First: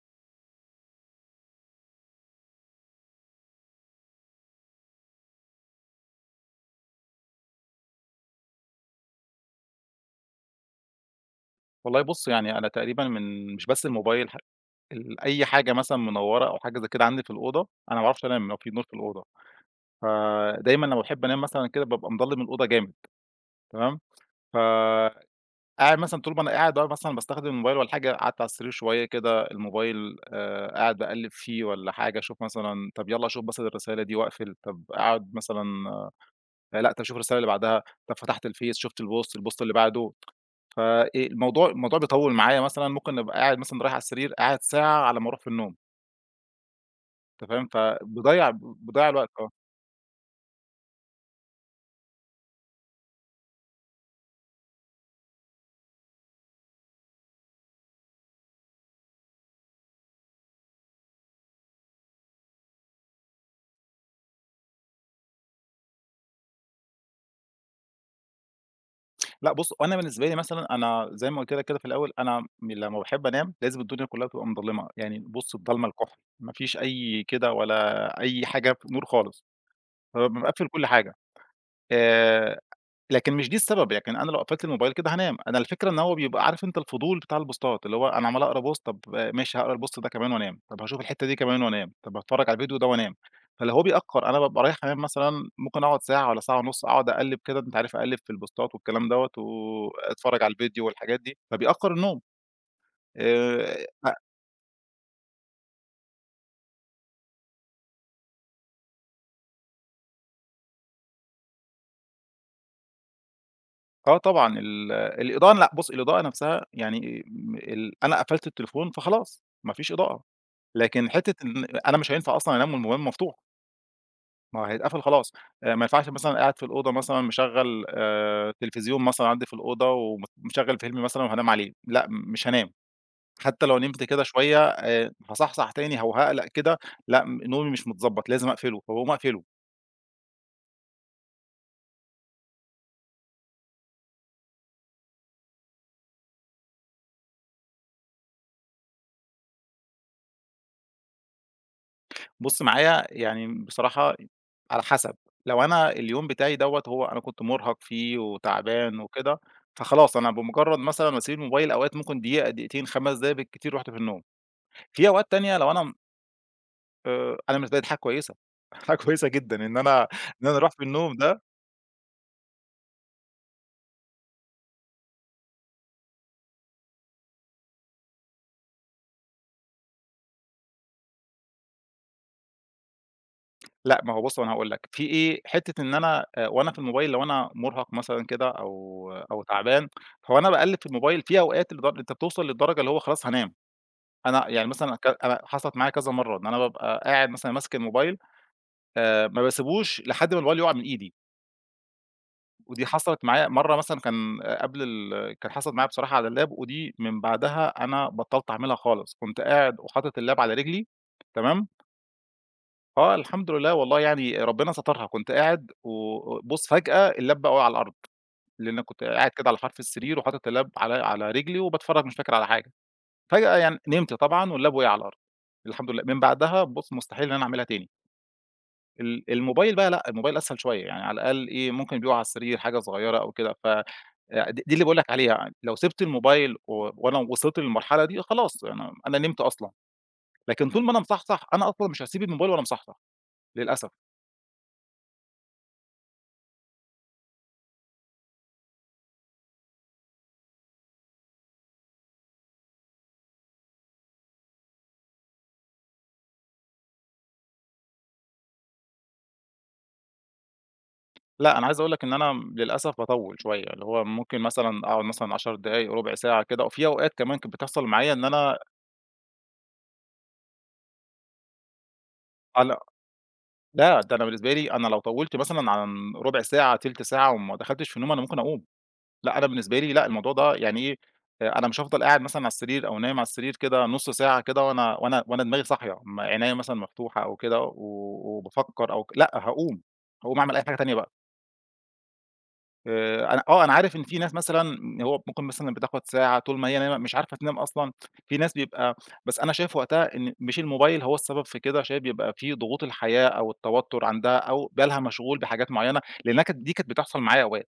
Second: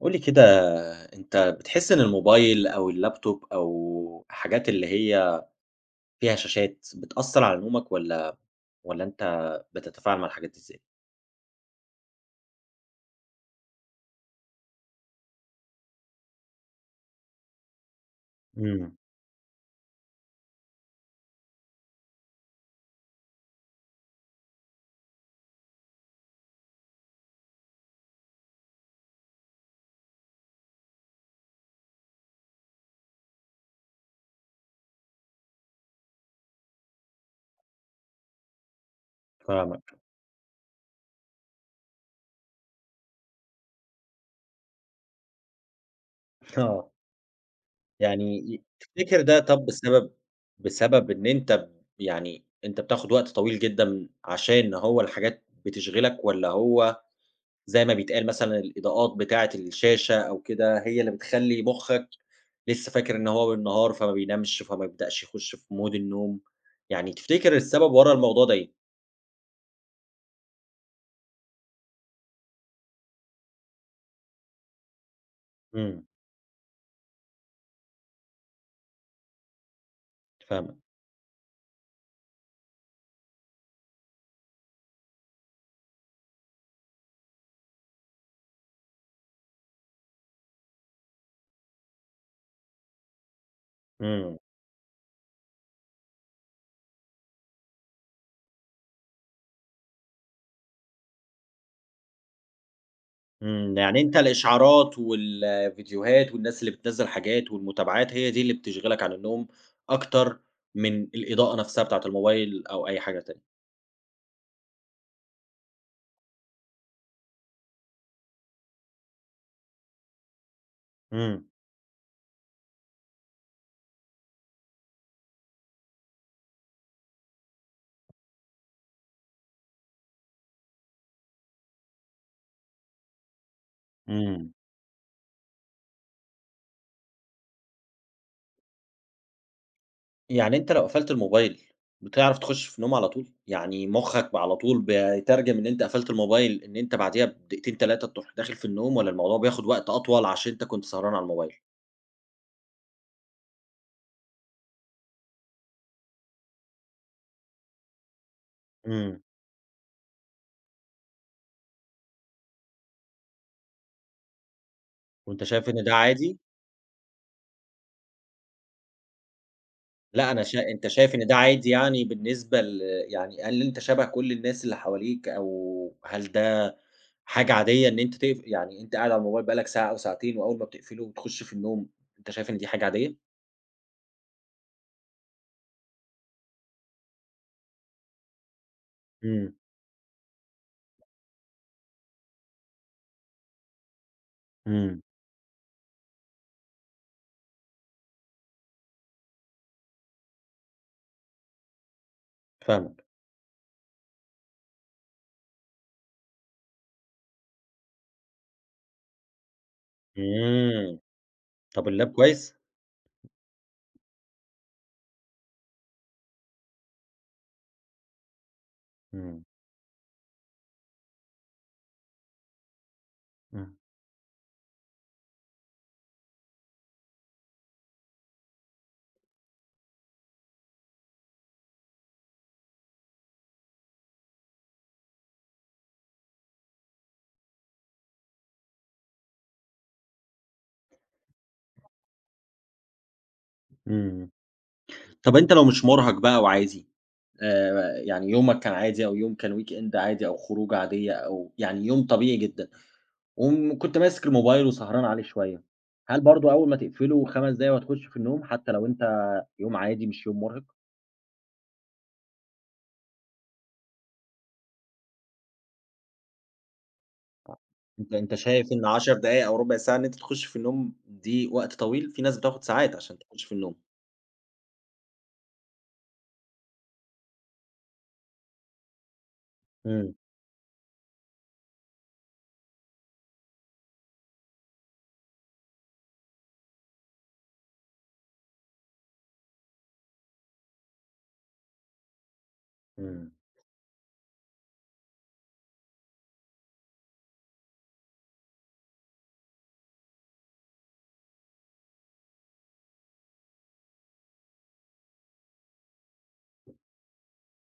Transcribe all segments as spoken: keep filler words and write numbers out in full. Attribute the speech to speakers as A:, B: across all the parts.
A: قُل لي كده، أنت بتحس إن الموبايل أو اللابتوب أو حاجات اللي هي فيها شاشات بتأثّر على نومك والّا والّا أنت بتتفاعل مع الحاجات دي إزاي؟
B: والله بُص، يعني أنا تقريبًا من مش بس الموبايل ح ال أي حاجة مثلًا منوّرة أو حاجة زي كده عندي في الأوضة، أنا ما باعرفش أنام لو في نور
A: إمم.
B: في الأوضة، فدايمًا لمّا باحب أنام مثلًا كده بابقى مضلِّم الأوضة جامد تمام. فقاعد مثلًا طول ما أنا قاعد أهو مثلًا باستخدم الموبايل والّا حاجة، قعدت على السرير شوية كده الموبايل آآ، قاعد باقلِّب فيه والّا حاجة، أشوف مثلًا طب يالّا أشوف مثلًا الرسالة دي وأقفل، طب أقعد مثلًا آه، لأ، طب أشوف الرسالة اللي بعدها، طب فتحت الفيس شُفت الpost الpost اللي
A: فاهمك.
B: بعده. ف آآ الموضوع الموضوع بيطوّل معايا مثلًا ممكن أبقى قاعد مثلًا رايح على السرير، قاعد ساعة على ما أروح في النوم،
A: آه.
B: أنت فاهم؟
A: يعني
B: فباضيّع
A: ي
B: باضيّع
A: تفتكر
B: الوقت
A: ده
B: آه.
A: طَب بسبب بسبب إن أنت ب يعني أنت بتاخد وقت طويل جدًا عشان هو الحاجات بتشغلك، والّا هو زي ما بيتقال مثلًا الإضاءات بتاعة الشاشة أو كده، هي اللي بتخلّي مُخّك لسه فاكر إن هو بالنهار، فما بينامش، فما يبدأش يخش في مود النوم. يعني تفتكر السبب ورا الموضوع ده إيه؟
B: لأ بُص، هو أنا بالنسبة لي مثلًا أنا زي ما قُلت لك كده في الأول، أنا م لمّا باحب أنام لازم الدنيا كلّها تبقى مضلّمة، يعني بُص الضلمة
A: إمم.
B: الكحل، ما فيش أي كده ولا أي حاجة ف نور خالص، فبابقى مقفّل
A: فاهمك.
B: كل حاجة. آآ لكن مش دي السبب، لكن أنا لو قفلت الموبايل كده هانام، أنا الفكرة إن هو بيبقى عارف أنت الفضول بتاع البوستات، اللي هو أنا عمّال أقرا بوست، طب ماشي هاقرا البوست ده كمان وأنام، طب هاشوف الحتة دي كمان وأنام، طب هاتفرج على الفيديو ده وأنام، فاللي هو بيأخّر، أنا
A: إمم.
B: بابقى رايح أنام مثلًا ممكن أقعد ساعة والّا ساعة ونُص أقعد أقلِّب كده أنت عارف أقلِّب في البوستات والكلام دوّة، وأتفرج على الفيديو والحاجات دي، فبيأخّر النوم.
A: إمم.
B: آآ
A: يعني
B: أ
A: أنت الإشعارات والفيديوهات والناس اللي بتنزّل حاجات والمتابعات، هي دي اللي بتشغلك عن النوم أكتر من الإضاءة نفسها بتاعة الموبايل أو أي حاجة تانية.
B: آه طبعًا ال الإضاءة لأ بُص الإضاءة نَفْسها يعني م ال أنا قفلت التليفون فخلاص ما فيش إضاءة، لكن حتة
A: إمم.
B: إن أنا مش هينفع أصلًا أنام والموبايل مفتوح. ما هو هيتقفل خلاص. آآ ما ينفعش مثلًا قاعد في الأوضة مثلًا مشغّل آآ تلفزيون مثلًا عندي في الأوضة ومت مشغّل فيلم مثلًا وهانام عليه، لأ م- مش هانام، حتى لو نمت كده
A: إمم.
B: شوية آآ هاصحصح تاني أو هاقلق كده. لأ م نومي مش متضبط لازم أقفله، فاقوم أقفله.
A: يعني أنت لو قفلت الموبايل بتعرف تخش في النوم على طول؟ يعني مخّك على طول بيترجم إن أنت قفلت الموبايل، إن أنت بعديها بدقيقتين ثلاثة تروح داخل في النوم، والّا الموضوع بياخد وقت أطول عشان أنت كنت سهران على الموبايل؟
B: بُص معايا يعني بصراحة على حسب، لو أنا اليوم بتاعي دوّة هو أنا كنت مرهق فيه وتعبان
A: إمم.
B: وكده، فخلاص أنا بمجرد مثلًا ما أسيب الموبايل أوقات ممكن دقيقة، دقيقتين، خمس دقايق بالكتير رُحت في النوم. في أوقات
A: وأنت
B: تانية
A: شايف
B: لو
A: إن
B: أنا
A: ده عادي؟
B: آآ أنا بالنسبة لي دي حاجة كويسة، حاجة كويسة جدًا إن أنا
A: لأ، أنا
B: إن أنا
A: شا
B: أروح في
A: أنت شايف
B: النوم
A: إن ده
B: ده.
A: عادي، يعني بالنسبة ل يعني، هل أنت شبه كل الناس اللي حواليك، أو هل ده حاجة عادية إن أنت تقف يعني أنت قاعد على الموبايل بقى لك ساعة أو ساعتين، وأول ما بتقفله بتخش في النوم، أنت شايف إن دي حاجة عادية؟
B: لأ، ما هو بُص أنا هاقول لك، في إيه، حتّة إن أنا آآ وأنا في الموبايل لو أنا مُرهق مثلًا كده أو أو
A: إمم.
B: تعبان، فهو أنا باقلِّب في الموبايل في أوقات لدر أنت بتوصل للدرجة اللي هو خلاص هانام. أنا يعني مثلًا
A: إمم.
B: ك أنا حصلت معايا كذا مرّة إن أنا بابقى قاعد مثلًا ماسك الموبايل، آآ ما باسيبوش لحد ما الموبايل يُقع من إيدي. ودي
A: فاهمك.
B: حصلت معايا مرّة مثلًا كان قبل ال كان حصلت معايا بصراحة على اللاب، ودي من بعدها أنا بطّلت أعملها خالص، كنت قاعد وحاطط اللاب على رجلي
A: إمم.
B: تمام.
A: طب اللاب كويس؟
B: آه الحمد لله والله يعني ربنا سترها، كنت قاعد وبُص فجأة اللاب بقى وقع على الأرض، لإن أنا كنت قاعد
A: إمم.
B: كده على حرف السرير وحاطط اللاب على على رجلي وباتفرّج مش فاكر على حاجة، فجأة
A: إمم.
B: يعني نمت طبعًا واللاب وقع على الأرض. الحمد لله من بعدها بُص مستحيل إن أنا أعملها تاني. ال الموبايل بقى لأ، الموبايل أسهل شوية، يعني على الأقل إيه، ممكن بيقع على السرير حاجة صغيرة أو كده، ف آآ دي دي اللي باقول لك عليها، لو سِبت الموبايل و وأنا وصلت للمرحلة دي خلاص أنا أنا نمت أصلًا، لكن طول ما أنا مصحصح أنا أصلًا مش هاسيب الموبايل وأنا مصحصح للأسف.
A: إمم. طب أنت لو مش مرهق بقى وعادي، آآ يعني يومك كان عادي، أو يوم كان weekend عادي، أو خروجة عادية، أو يعني يوم طبيعي جدًا، وكنت ماسك الموبايل وسهران عليه شوية، هل برضه أول ما تقفله خمس دقايق وهتخش في النوم حتى لو أنت يوم عادي مش يوم مرهق؟
B: لأ أنا عايز أقول لك إن أنا للأسف باطوّل شوية، اللي هو ممكن مثلًا أقعد مثلًا عشر دقايق، ربع ساعة كده، وفي أوقات كمان كانت بتحصل معايا
A: أنت
B: إن
A: أنت
B: أنا
A: شايف إن عشر دقايق أو ربع ساعة إن أنت تخش في النوم دي وقت طويل؟ في ناس بتاخد
B: أنا
A: ساعات عشان تخش في النوم.
B: لأ، ده أنا بالنسبة لي أنا لو طوّلت مثلًا عن ربع ساعة، تِلت ساعة وما دخلتش في النوم أنا ممكن أقوم. لأ، أنا بالنسبة لي لأ،
A: إمم.
B: الموضوع ده يعني إيه، آآ أنا مش هافضل قاعد مثلًا على السرير أو نايم على السرير كده نُص ساعة كده وأنا وأنا وأنا دماغي صاحية، م عينيّا مثلًا مفتوحة أو كده و وبافكّر أو ك لأ، هاقوم، هاقوم أعمل أي حاجة تانية بقى.
A: إمم.
B: آآ أنا آه، أنا عارف إن في ناس مثلًا إن هو ممكن مثلًا بتاخد ساعة طول ما هي نايمة مش عارفة تنام أصلًا، في ناس بيبقى بس أنا شايف وقتها إن مش الموبايل هو السبب في كده، شايف بيبقى في ضغوط الحياة أو التوتُّر عندها أو بالها مشغول بحاجات معيّنة، لإنّها كانت دي كانت بتحصل معايا أوقات.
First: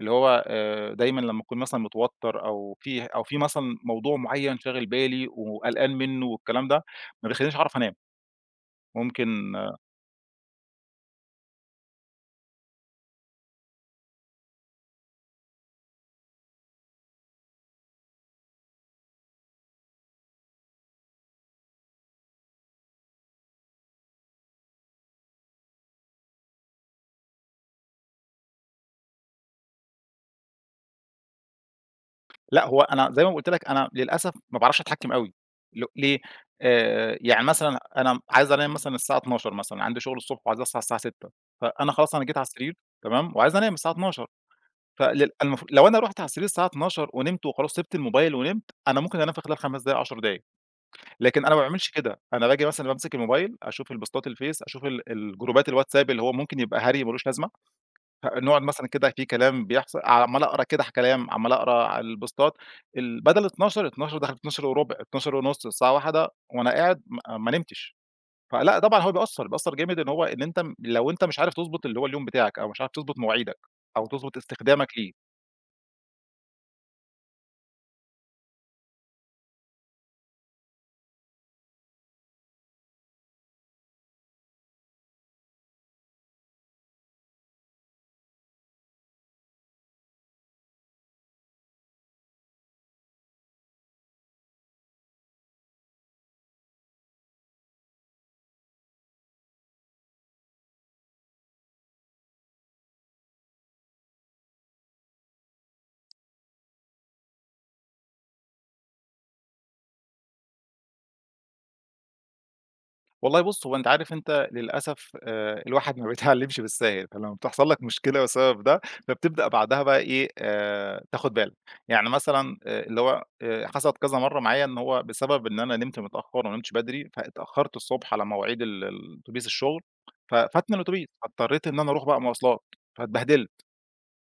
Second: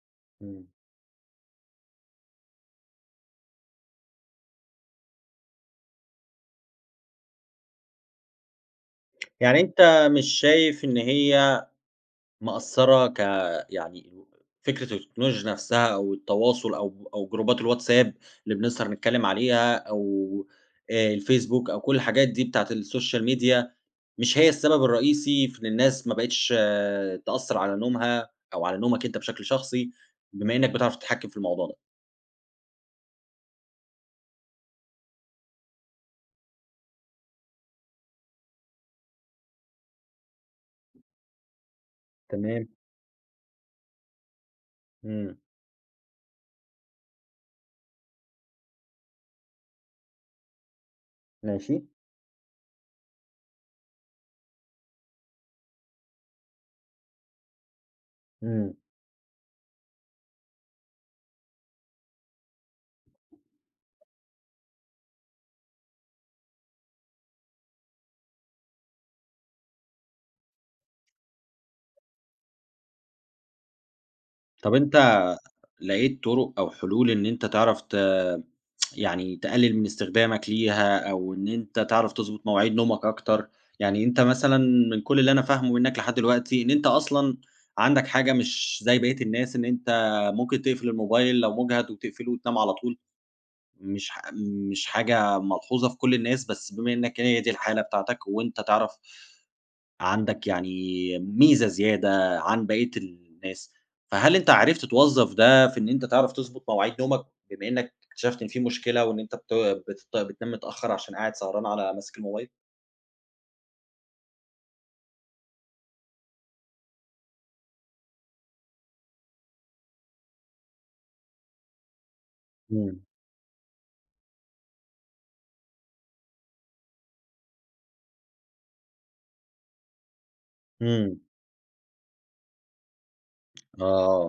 B: اللي هو
A: إمم.
B: آآ دايمًا لمّا أكون مثلًا متوتّر أو في أو في مثلًا موضوع معيّن شاغل بالي وقلقان منّه والكلام ده، ما بيخلّينيش أعرف أنام، ممكن
A: يعني
B: آه.
A: أنت مش شايف إن هي مأثّرة، ك يعني فكرة التكنولوجيا نفسها، أو التواصل، أو أو جروبات الواتساب اللي بنسهر نتكلّم عليها، أو آآ الفيسبوك، أو كل الحاجات دي بتاعة السوشيال ميديا، مش هي السبب الرئيسي في إن الناس ما بقِتش آه، تأثّر على نومها أو على نومك أنت بشكل شخصي، بما إنّك بتعرف تتحكّم في الموضوع ده.
B: لأ هو أنا زي ما قُلت لك أنا للأسف ما باعرفش أتحكّم أوي. ل ليه؟ آآ يعني مثلًا أنا عايز أنام مثلًا الساعة اتناشر مثلًا، عندي شغل الصبح وعايز أصحى الساعة ستة. فأنا خلاص أنا جيت على
A: تمام.
B: السرير تمام، وعايز أنام الساعة اتناشر. فلل
A: إمم.
B: المف لو أنا رُحت على السرير الساعة اتناشر ونمت وخلاص سِبت الموبايل ونمت، أنا ممكن أنام في خلال خمس دقايق، عشر دقايق. لكن أنا ما
A: ماشي.
B: باعملش كده، أنا باجي مثلًا بامسك الموبايل، أشوف البوستات الفيس، أشوف ال الجروبات الواتساب اللي هو ممكن يبقى هري ما لوش لازمة، فنقعد
A: إمم.
B: مثلًا كده في كلام بيحصل عمّال أقرا كده ح كلام، عمّال أقرا على البوستات ال بدل اتناشر، اتناشر دخلت اتناشر وربع، اتناشر ونص، الساعة واحدة وأنا قاعد ما آه، ما نمتش. فلأ طبعًا هو بيأثّر، بيأثّر جامد إن هو إن أنت م لو أنت مش عارف تضبط اللي هو اليوم بتاعك، أو مش عارف تضبط مواعيدك، أو تضبط
A: طب
B: استخدامك ليه.
A: أنت لقيت طرق أو حلول إن أنت تعرف ت يعني تقلل من استخدامك ليها، أو إن أنت تعرف تضبط مواعيد نومك أكتر؟ يعني أنت مثلًا، من كل اللي أنا فاهمه منك لحد دلوقتي، إن أنت أصلًا عندك حاجة مش زي بقية الناس، إن أنت ممكن تقفل الموبايل لو مُجهد وتقفله وتنام على طول، مش ح مش حاجة ملحوظة في كل الناس، بس بما إنك هي دي الحالة بتاعتك، وأنت تعرف عندك يعني ميزة زيادة عن بقية الناس، فهل أنت عرفت توظّف ده في إن أنت تعرف تضبط مواعيد نومك، بما إنك اكتشفت إن في مشكلة، وإن أنت بت بتط بتنام متأخر عشان قاعد سهران على ماسك الموبايل؟
B: والله بُص، هو أنت عارف أنت للأسف آآ الواحد ما بيتعلّمش بالساهل، فلمّا بتحصل لك مشكلة بسبب ده، فبتبدأ بعدها بقى إيه، آآ تاخُد بالك. يعني مثلًا آآ
A: إمم.
B: اللي هو آآ حصلت كذا مرّة معايا إن هو بسبب إن أنا نمت متأخّر وما نمتش بدري، فاتأخّرت الصبح على مواعيد ال الأوتوبيس الشُغل، ففاتني الأوتوبيس،
A: إمم.
B: فاضطريت إن أنا أروح بقى مواصلات، فاتبهدلت،
A: آه.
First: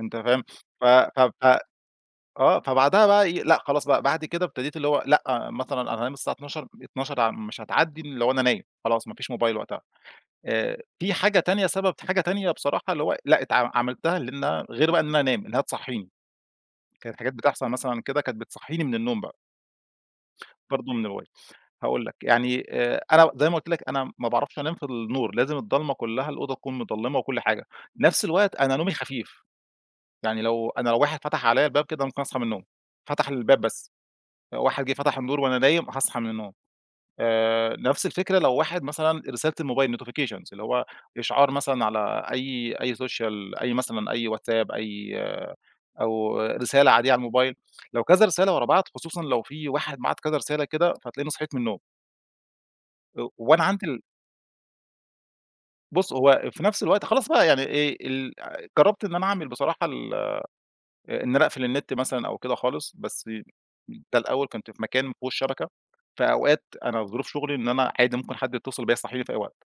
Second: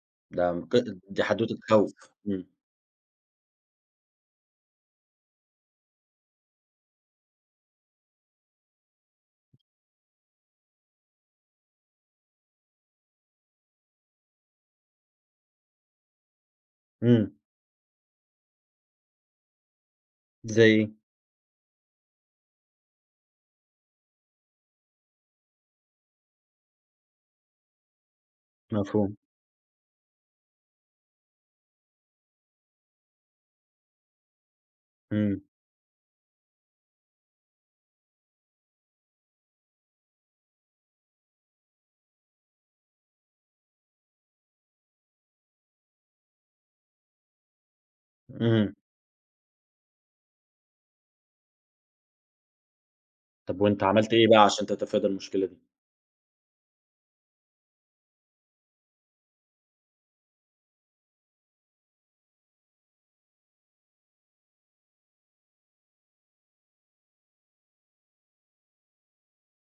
B: أنت فاهم؟
A: ده م ق
B: ف ف
A: دي حدوتة
B: ف
A: خوف. إمم.
B: آه، فبعدها بقى إيه، لأ خلاص بقى بعد كده ابتديت اللي هو لأ، آه، مثلًا أنا هانام الساعة اتناشر، اتناشر ع مش هتعدّي لو أنا نايم، خلاص ما فيش موبايل وقتها. آآ في حاجة تانية سبب حاجة تانية بصراحة اللي هو لأ اتع عملتها لإنها غير بقى إن أنا أنام، إنها تصحّيني، كانت
A: إمم.
B: حاجات بتحصل مثلًا كده كانت بتصحّيني من النوم بقى،
A: زي إيه؟
B: برضه من الmobile. هاقول لك، يعني آآ أنا زي ما قُلت لك أنا ما باعرفش أنام في النور، لازم الضلمة كلّها الأوضة تكون مضلّمة وكل حاجة. نفس الوقت أنا نومي
A: مفهوم.
B: خفيف، يعني لو أنا لو واحد فتح عليّا الباب كده ممكن أصحى من النوم، فتح الباب بس، واحد جه فتح النور
A: إمم.
B: وأنا نايم هاصحى من النوم. آآ نفس الفكرة لو واحد مثلًا رسالة الموبايل notifications اللي هو إشعار مثلًا على أي أي social أي مثلًا أي واتساب أي آه، أو رسالة عادية على الموبايل، لو كذا رسالة ورا
A: إمم.
B: بعض خصوصًا لو في واحد بعت كذا رسالة كده، فتلاقيني صحيت من النوم، و
A: طب
B: وأنا
A: وأنت
B: عندي ال.
A: عملت إيه بقى عشان تتفادى المشكلة دي؟
B: بُص هو في نفس الوقت خلاص بقى يعني إيه ال جرّبت إن أنا أعمل بصراحة ال إن أنا أقفل النت مثلًا أو كده خالص، بس ده الأول كنت في مكان ما فيهوش شبكة، فأوقات أنا ظروف شغلي إن أنا عادي ممكن حد يتصل بيّا يصحيني في أي وقت.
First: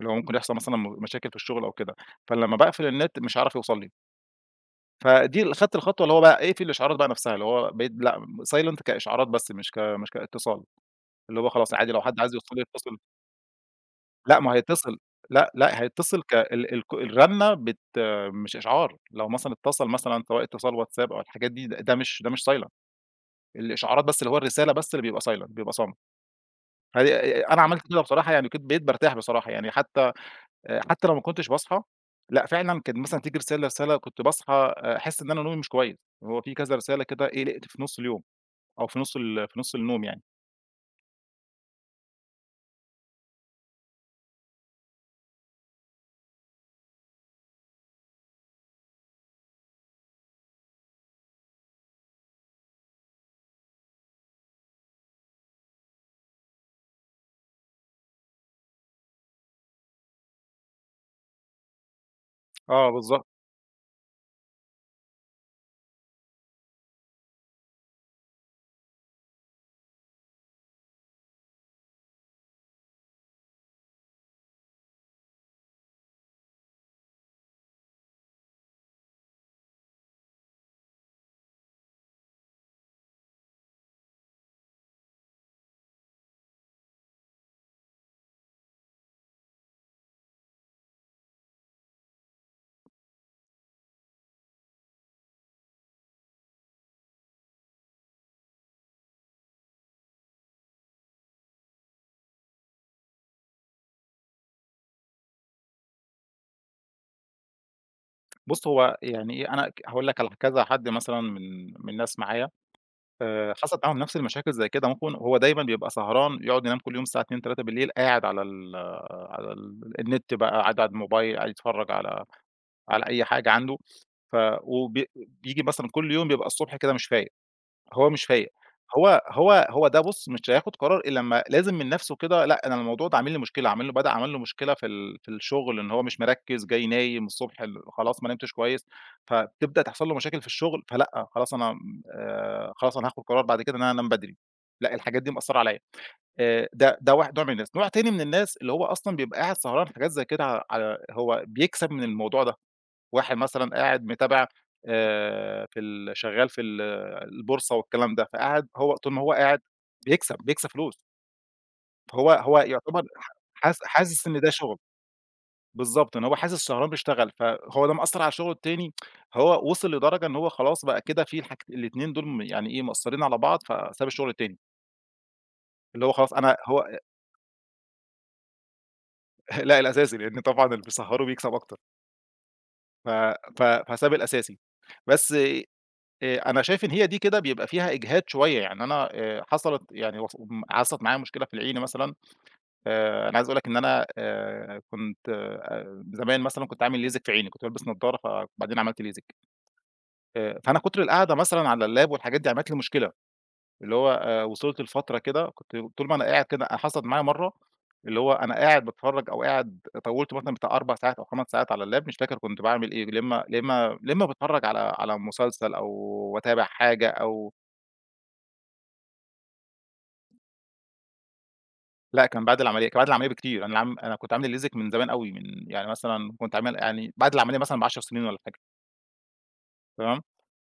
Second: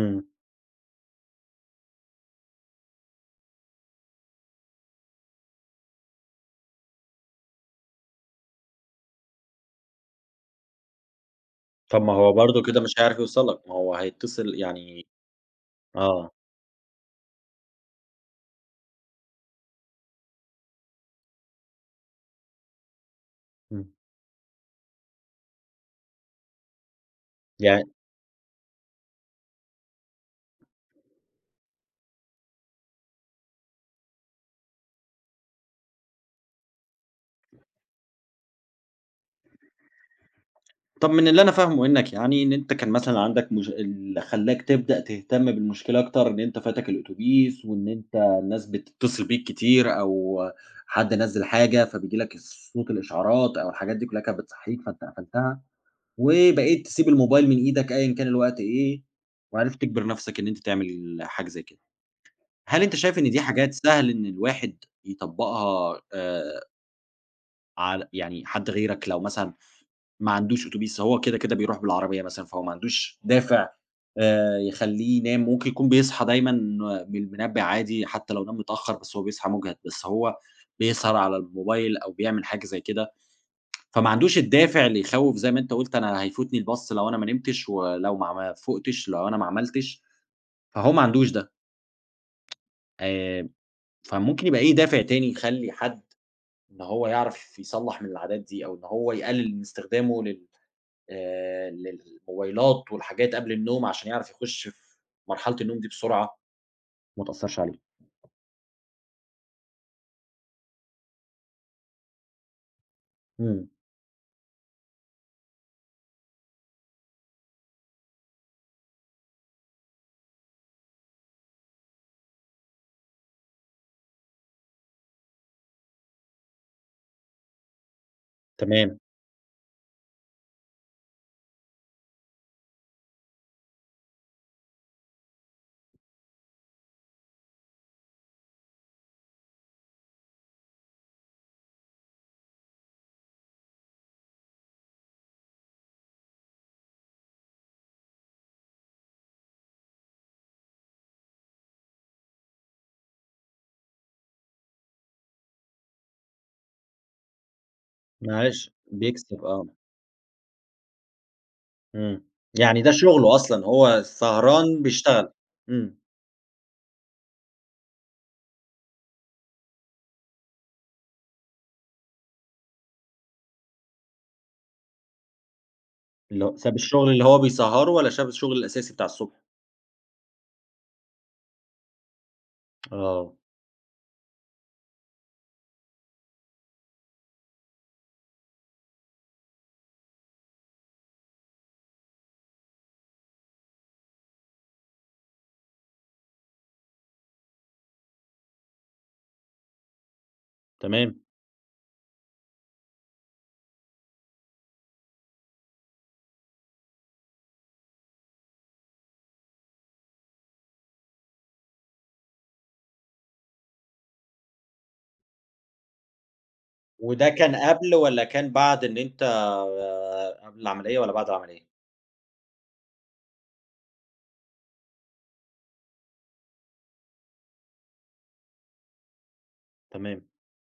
B: اللي هو ممكن يحصل مثلًا م مشاكل في الشغل أو كده، فلمّا باقفل النت مش هيعرف يوصل لي. فدي اللي خدت الخطوة اللي هو بقى اقفل الإشعارات بقى نفسها، اللي هو بقيت لأ silent كإشعارات بس مش ك مش كاتصال، اللي هو خلاص عادي لو
A: طب ما
B: حد
A: هو
B: عايز يوصل لي
A: برضه كده مش
B: يتصل.
A: هيعرف يوصل لك، ما هو
B: لأ ما هو
A: هيتصل
B: هيتصل،
A: يعني.
B: لأ، لأ هيتصل
A: آه.
B: ك ال الك الرنة بت مش إشعار، لو مثلًا اتصل مثلًا سواء اتصال واتساب أو الحاجات دي، د ده مش ده مش silent،
A: إمم.
B: الإشعارات بس اللي هو الرسالة بس اللي بيبقى silent بيبقى صامت. فدي أنا عملت
A: يعني
B: كده بصراحة يعني كنت بقيت بارتاح بصراحة يعني حتى آآ حتى لو ما كنتش باصحى، لأ فعلًا كان مثلًا تيجي رسالة، رسالة كنت باصحى آآ أحس إن أنا نومي مش كويس، هو في كذا رسالة كده إيه قلقت في نُص اليوم أو في نُص ال في نُص النوم يعني.
A: طب من اللي أنا فاهمه إنّك، يعني إن أنت كان مثلًا عندك، مش اللي خلّاك تبدأ تهتم بالمشكلة أكتر إن أنت فاتك الأوتوبيس، وإن أنت الناس بتتصل بيك كتير، أو حد نزّل حاجة فبييجي لك صوت الإشعارات، أو الحاجات دي كلّها كانت بتصحّيك فأنت قفلتها، وبقيت تسيب الموبايل من إيدك أيًا كان الوقت إيه، وعرفت تجبر نَفْسك إن أنت تعمل حاجة زي كده. هل
B: آه
A: أنت شايف
B: بالضبط.
A: إن دي حاجات سهل إن الواحد يطبّقها؟ آآ، عل يعني حد غيرك لو مثلًا ما عندوش أتوبيس، هو كده، كده بيروح بالعربية مثلًا، فهو ما عندوش دافع آآ يخلّيه ينام، ممكن يكون بيصحى دايمًا بالمنبه عادي حتى لو نام متأخر، بس هو بيصحى مُجهَد، بس هو بيسهر على الموبايل أو بيعمل حاجة زي كده، فما عندوش الدافع اللي يخوّف زي ما أنت قُلت، أنا هيفوتني الbus لو أنا ما نمتش، ولو ما ما فُقتش، لو أنا ما عملتش، فهو ما عندوش ده. آآ فممكن يبقى إيه دافع تاني يخلّي حد إن هو يعرف يصلّح من العادات دي، أو إن هو يقلل من استخدامه لل آآ للموبايلات والحاجات قبل النوم عشان يعرف يخش في مرحلة النوم دي بسرعة وما تأثّرش عليه.
B: بُص هو يعني إيه، أنا ك هاقول لك على كذا حد مثلًا من من ناس معايا آآ
A: إمم.
B: حصلت معاهم نفس المشاكل زي كده، ممكن هو دايمًا بيبقى سهران يقعد ينام كل يوم الساعة اتنين، تلاتة قاعد على ال على ال النت بقى، قاعد على الموبايل، قاعد يتفرّج على على أي حاجة عنده. ف وبي بييجي مثلًا كل يوم بيبقى الصبح كده مش فايق. هو مش فايق،
A: تمام.
B: هو هو هو ده بُص مش هياخد قرار إلّا لمّا لازم من نَفْسه كده لأ، أنا الموضوع ده عامل لي مشكلة، عامل له بدأ عمل له مشكلة في ال في الشغل إن هو مش مركّز، جاي نايم الصبح ال خلاص ما نمتش كويس، فبتبدأ تحصل له مشاكل في الشغل، فلأ خلاص أنا م آآ خلاص أنا هاخد قرار بعد كده إن أنا أنام بدري، لأ الحاجات دي مأثّرة عليّا. آآ ده ده واحد نوع من الناس، نوع تاني من الناس اللي هو أصلًا بيبقى قاعد سهران حاجات زي كده ع على هو بيكسب من الموضوع ده. واحد مثلًا قاعد متابع آآ في ال شغال في ال البورصة والكلام ده، فقاعد
A: معلش،
B: هو طول ما هو
A: بيكسب،
B: قاعد
A: آه.
B: بيكسب، بيكسب فلوس،
A: إمم.
B: فهو هو
A: يعني ده
B: يعتبر ح
A: شغله أصلًا،
B: حاس
A: هو
B: حاسس إن ده شغل.
A: سهران بيشتغل. إمم.
B: بالضبط، إن هو حاسس سهران بيشتغل، فهو ده مأثّر على شغله التاني، هو وصل لدرجة إن هو خلاص بقى كده في الحاج الاتنين دول م يعني إيه مأثّرين على بعض، فساب الشغل التاني، اللي هو خلاص
A: اللي
B: أنا
A: هو ساب
B: هو
A: الشغل اللي هو بيسهره والّا شاب الشغل الأساسي بتاع الصبح؟
B: لأ الأساسي، لإن طبعًا اللي بيسهّروا بيكسب أكتر، ف
A: آه.
B: ف فساب الأساسي. بس آآ أنا شايف إن هي دي كده بيبقى فيها إجهاد شوية، يعني أنا آآ حصلت يعني وص م حصلت معايا مشكلة في العين مثلًا. آآ أنا عايز أقول لك إن أنا آآ كنت آآ زمان مثلًا كنت عامل ليزك في عيني، كنت بالبس نضارة فبعدين عملت ليزك. آآ فأنا كتر
A: تمام.
B: القعدة مثلًا على اللاب والحاجات دي عملت لي مشكلة، اللي هو آآ وصلت لفترة كده كنت طول ما أنا قاعد كده أنا حصلت معايا مرة، اللي هو أنا قاعد باتفرج أو قاعد طوّلت مثلًا بتاع أربع ساعات أو خمس ساعات على اللاب مش فاكر كنت باعمل إيه، لا إما لا إما لا إما باتفرج على على مسلسل أو باتابع حاجة
A: وده
B: أو
A: كان قبل والّا كان بعد، إن أنت آه، قبل العملية والّا بعد العملية؟
B: لأ، كان بعد العملية، كان بعد العملية بكتير، أنا العم أنا كنت عامل الليزك من زمان أوي، من يعني مثلًا كنت عامل يعني بعد العملية مثلًا بعشر سنين والّا حاجة،
A: تمام.
B: تمام؟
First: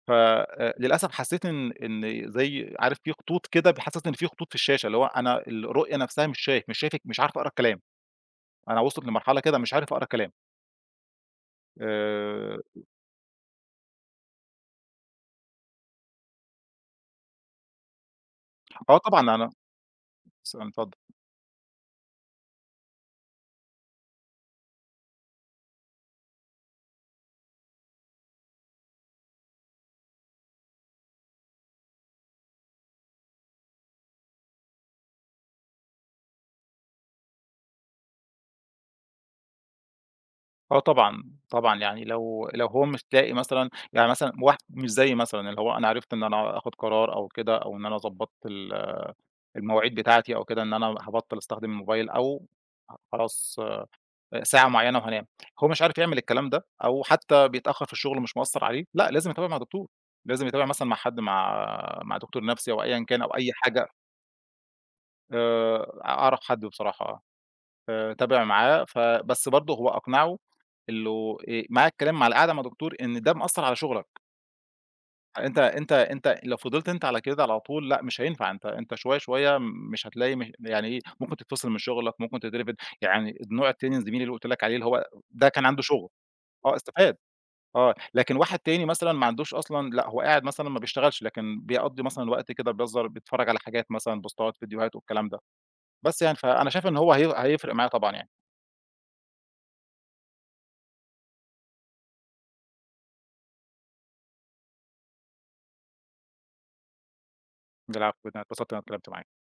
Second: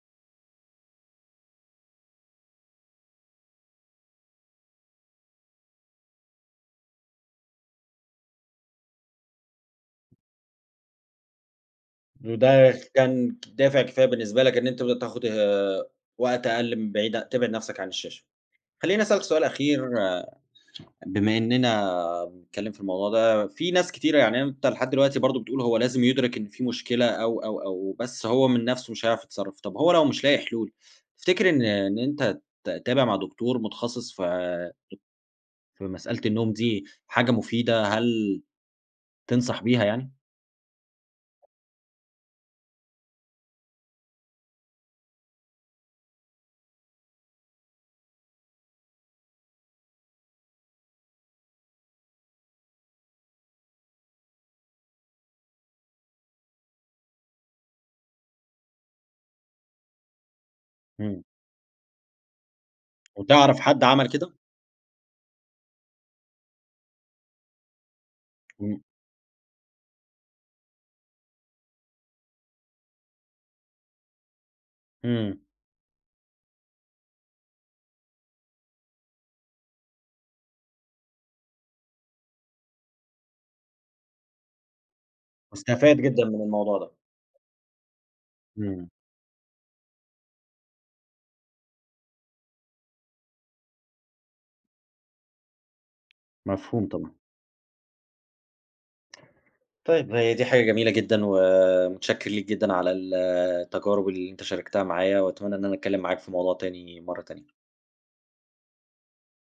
B: ف آآ، للأسف حسيت إن إن زي عارف في خطوط كده بيحسسني إن في خطوط في الشاشة، اللي هو أنا الرؤية نفسها مش شايف، مش شايف مش عارف أقرا الكلام، أنا وصلت لمرحلة كده مش عارف أقرا الكلام. آآ،
A: وده كان ك دافع كفاية بالنسبة لك إن أنت تبدأ تاخد آآ، وقت أقل، من بعيد تبعد نفسك عن الشاشة.
B: آه
A: خلّيني
B: طبعًا
A: أسألك سؤال
B: أنا
A: أخير، آه.
B: س اتفضل.
A: بما إننا بنتكلم في الموضوع ده، في ناس كتيرة، يعني أنت لحد دلوقتي برضه بتقول هو لازم يدرك إن في مشكلة، أو، أو، أو، بس هو من نفسه مش هيعرف يتصرف، طب هو لو مش لاقي حلول، تفتكر إن إن أنت ت تتابع مع دكتور متخصص في في مسألة النوم دي حاجة مفيدة؟ هل تنصح بيها يعني؟
B: آه طبعًا، طبعًا يعني لو لو هو مش لاقي مثلًا يعني مثلًا واحد مش زيي مثلًا، اللي هو أنا عرفت إن أنا آخد قرار أو كده، أو إن أنا ضبطت ال المواعيد بتاعتي أو كده إن أنا هابطّل أستخدم الموبايل أو خلاص ساعة معيّنة وهانام، هو مش عارف يعمل الكلام ده أو حتى بيتأخّر في الشغل مش مأثّر عليه، لأ لازم يتابع مع دكتور، لازم يتابع مثلًا مع حد
A: إمم.
B: مع مع دكتور نَفْسي أو أيًا كان أو أي
A: وتعرف حد
B: حاجة.
A: عمل كده؟
B: آآ أعرف حد بصراحة آه، آآ تابع
A: إمم.
B: معاه ف بس برضه هو أقنعه اللي هو آآ مع الكلام مع القعدة مع دكتور إن ده مأثّر على شغلك.
A: إمم.
B: أنت أنت أنت لو فضلت أنت على كده على طول لأ، مش هينفع أنت أنت شوية، شوية مش هتلاقي مش يعني إيه، ممكن تتفصل من شغلك، ممكن تترفد، يعني النوع التاني زميلي اللي قُلت لك عليه اللي هو ده كان عنده
A: مستفاد
B: شغل.
A: جدًا من
B: آه
A: الموضوع ده.
B: استفاد، آه، لكن واحد تاني
A: إمم.
B: مثلًا ما عندوش أصلًا لأ، هو قاعد مثلًا ما بيشتغلش، لكن بيقضّي مثلًا وقت كده بيهزر، بيتفرّج على حاجات مثلًا بوستات، فيديوهات والكلام ده، بس يعني فأنا شايف
A: مفهوم
B: إن
A: طبعًا.
B: هو هي هيفرق معاه طبعًا يعني.
A: طيب، هي دي حاجة جميلة جدًا، ومتشكر ليك جدًا على ال التجارب اللي أنت شاركتها معايا، وأتمنى إن أنا أتكلم معاك في موضوع تاني مرة تانية.
B: بالعفو، أنا اتبسطت إن أنا اتكلمت معاك.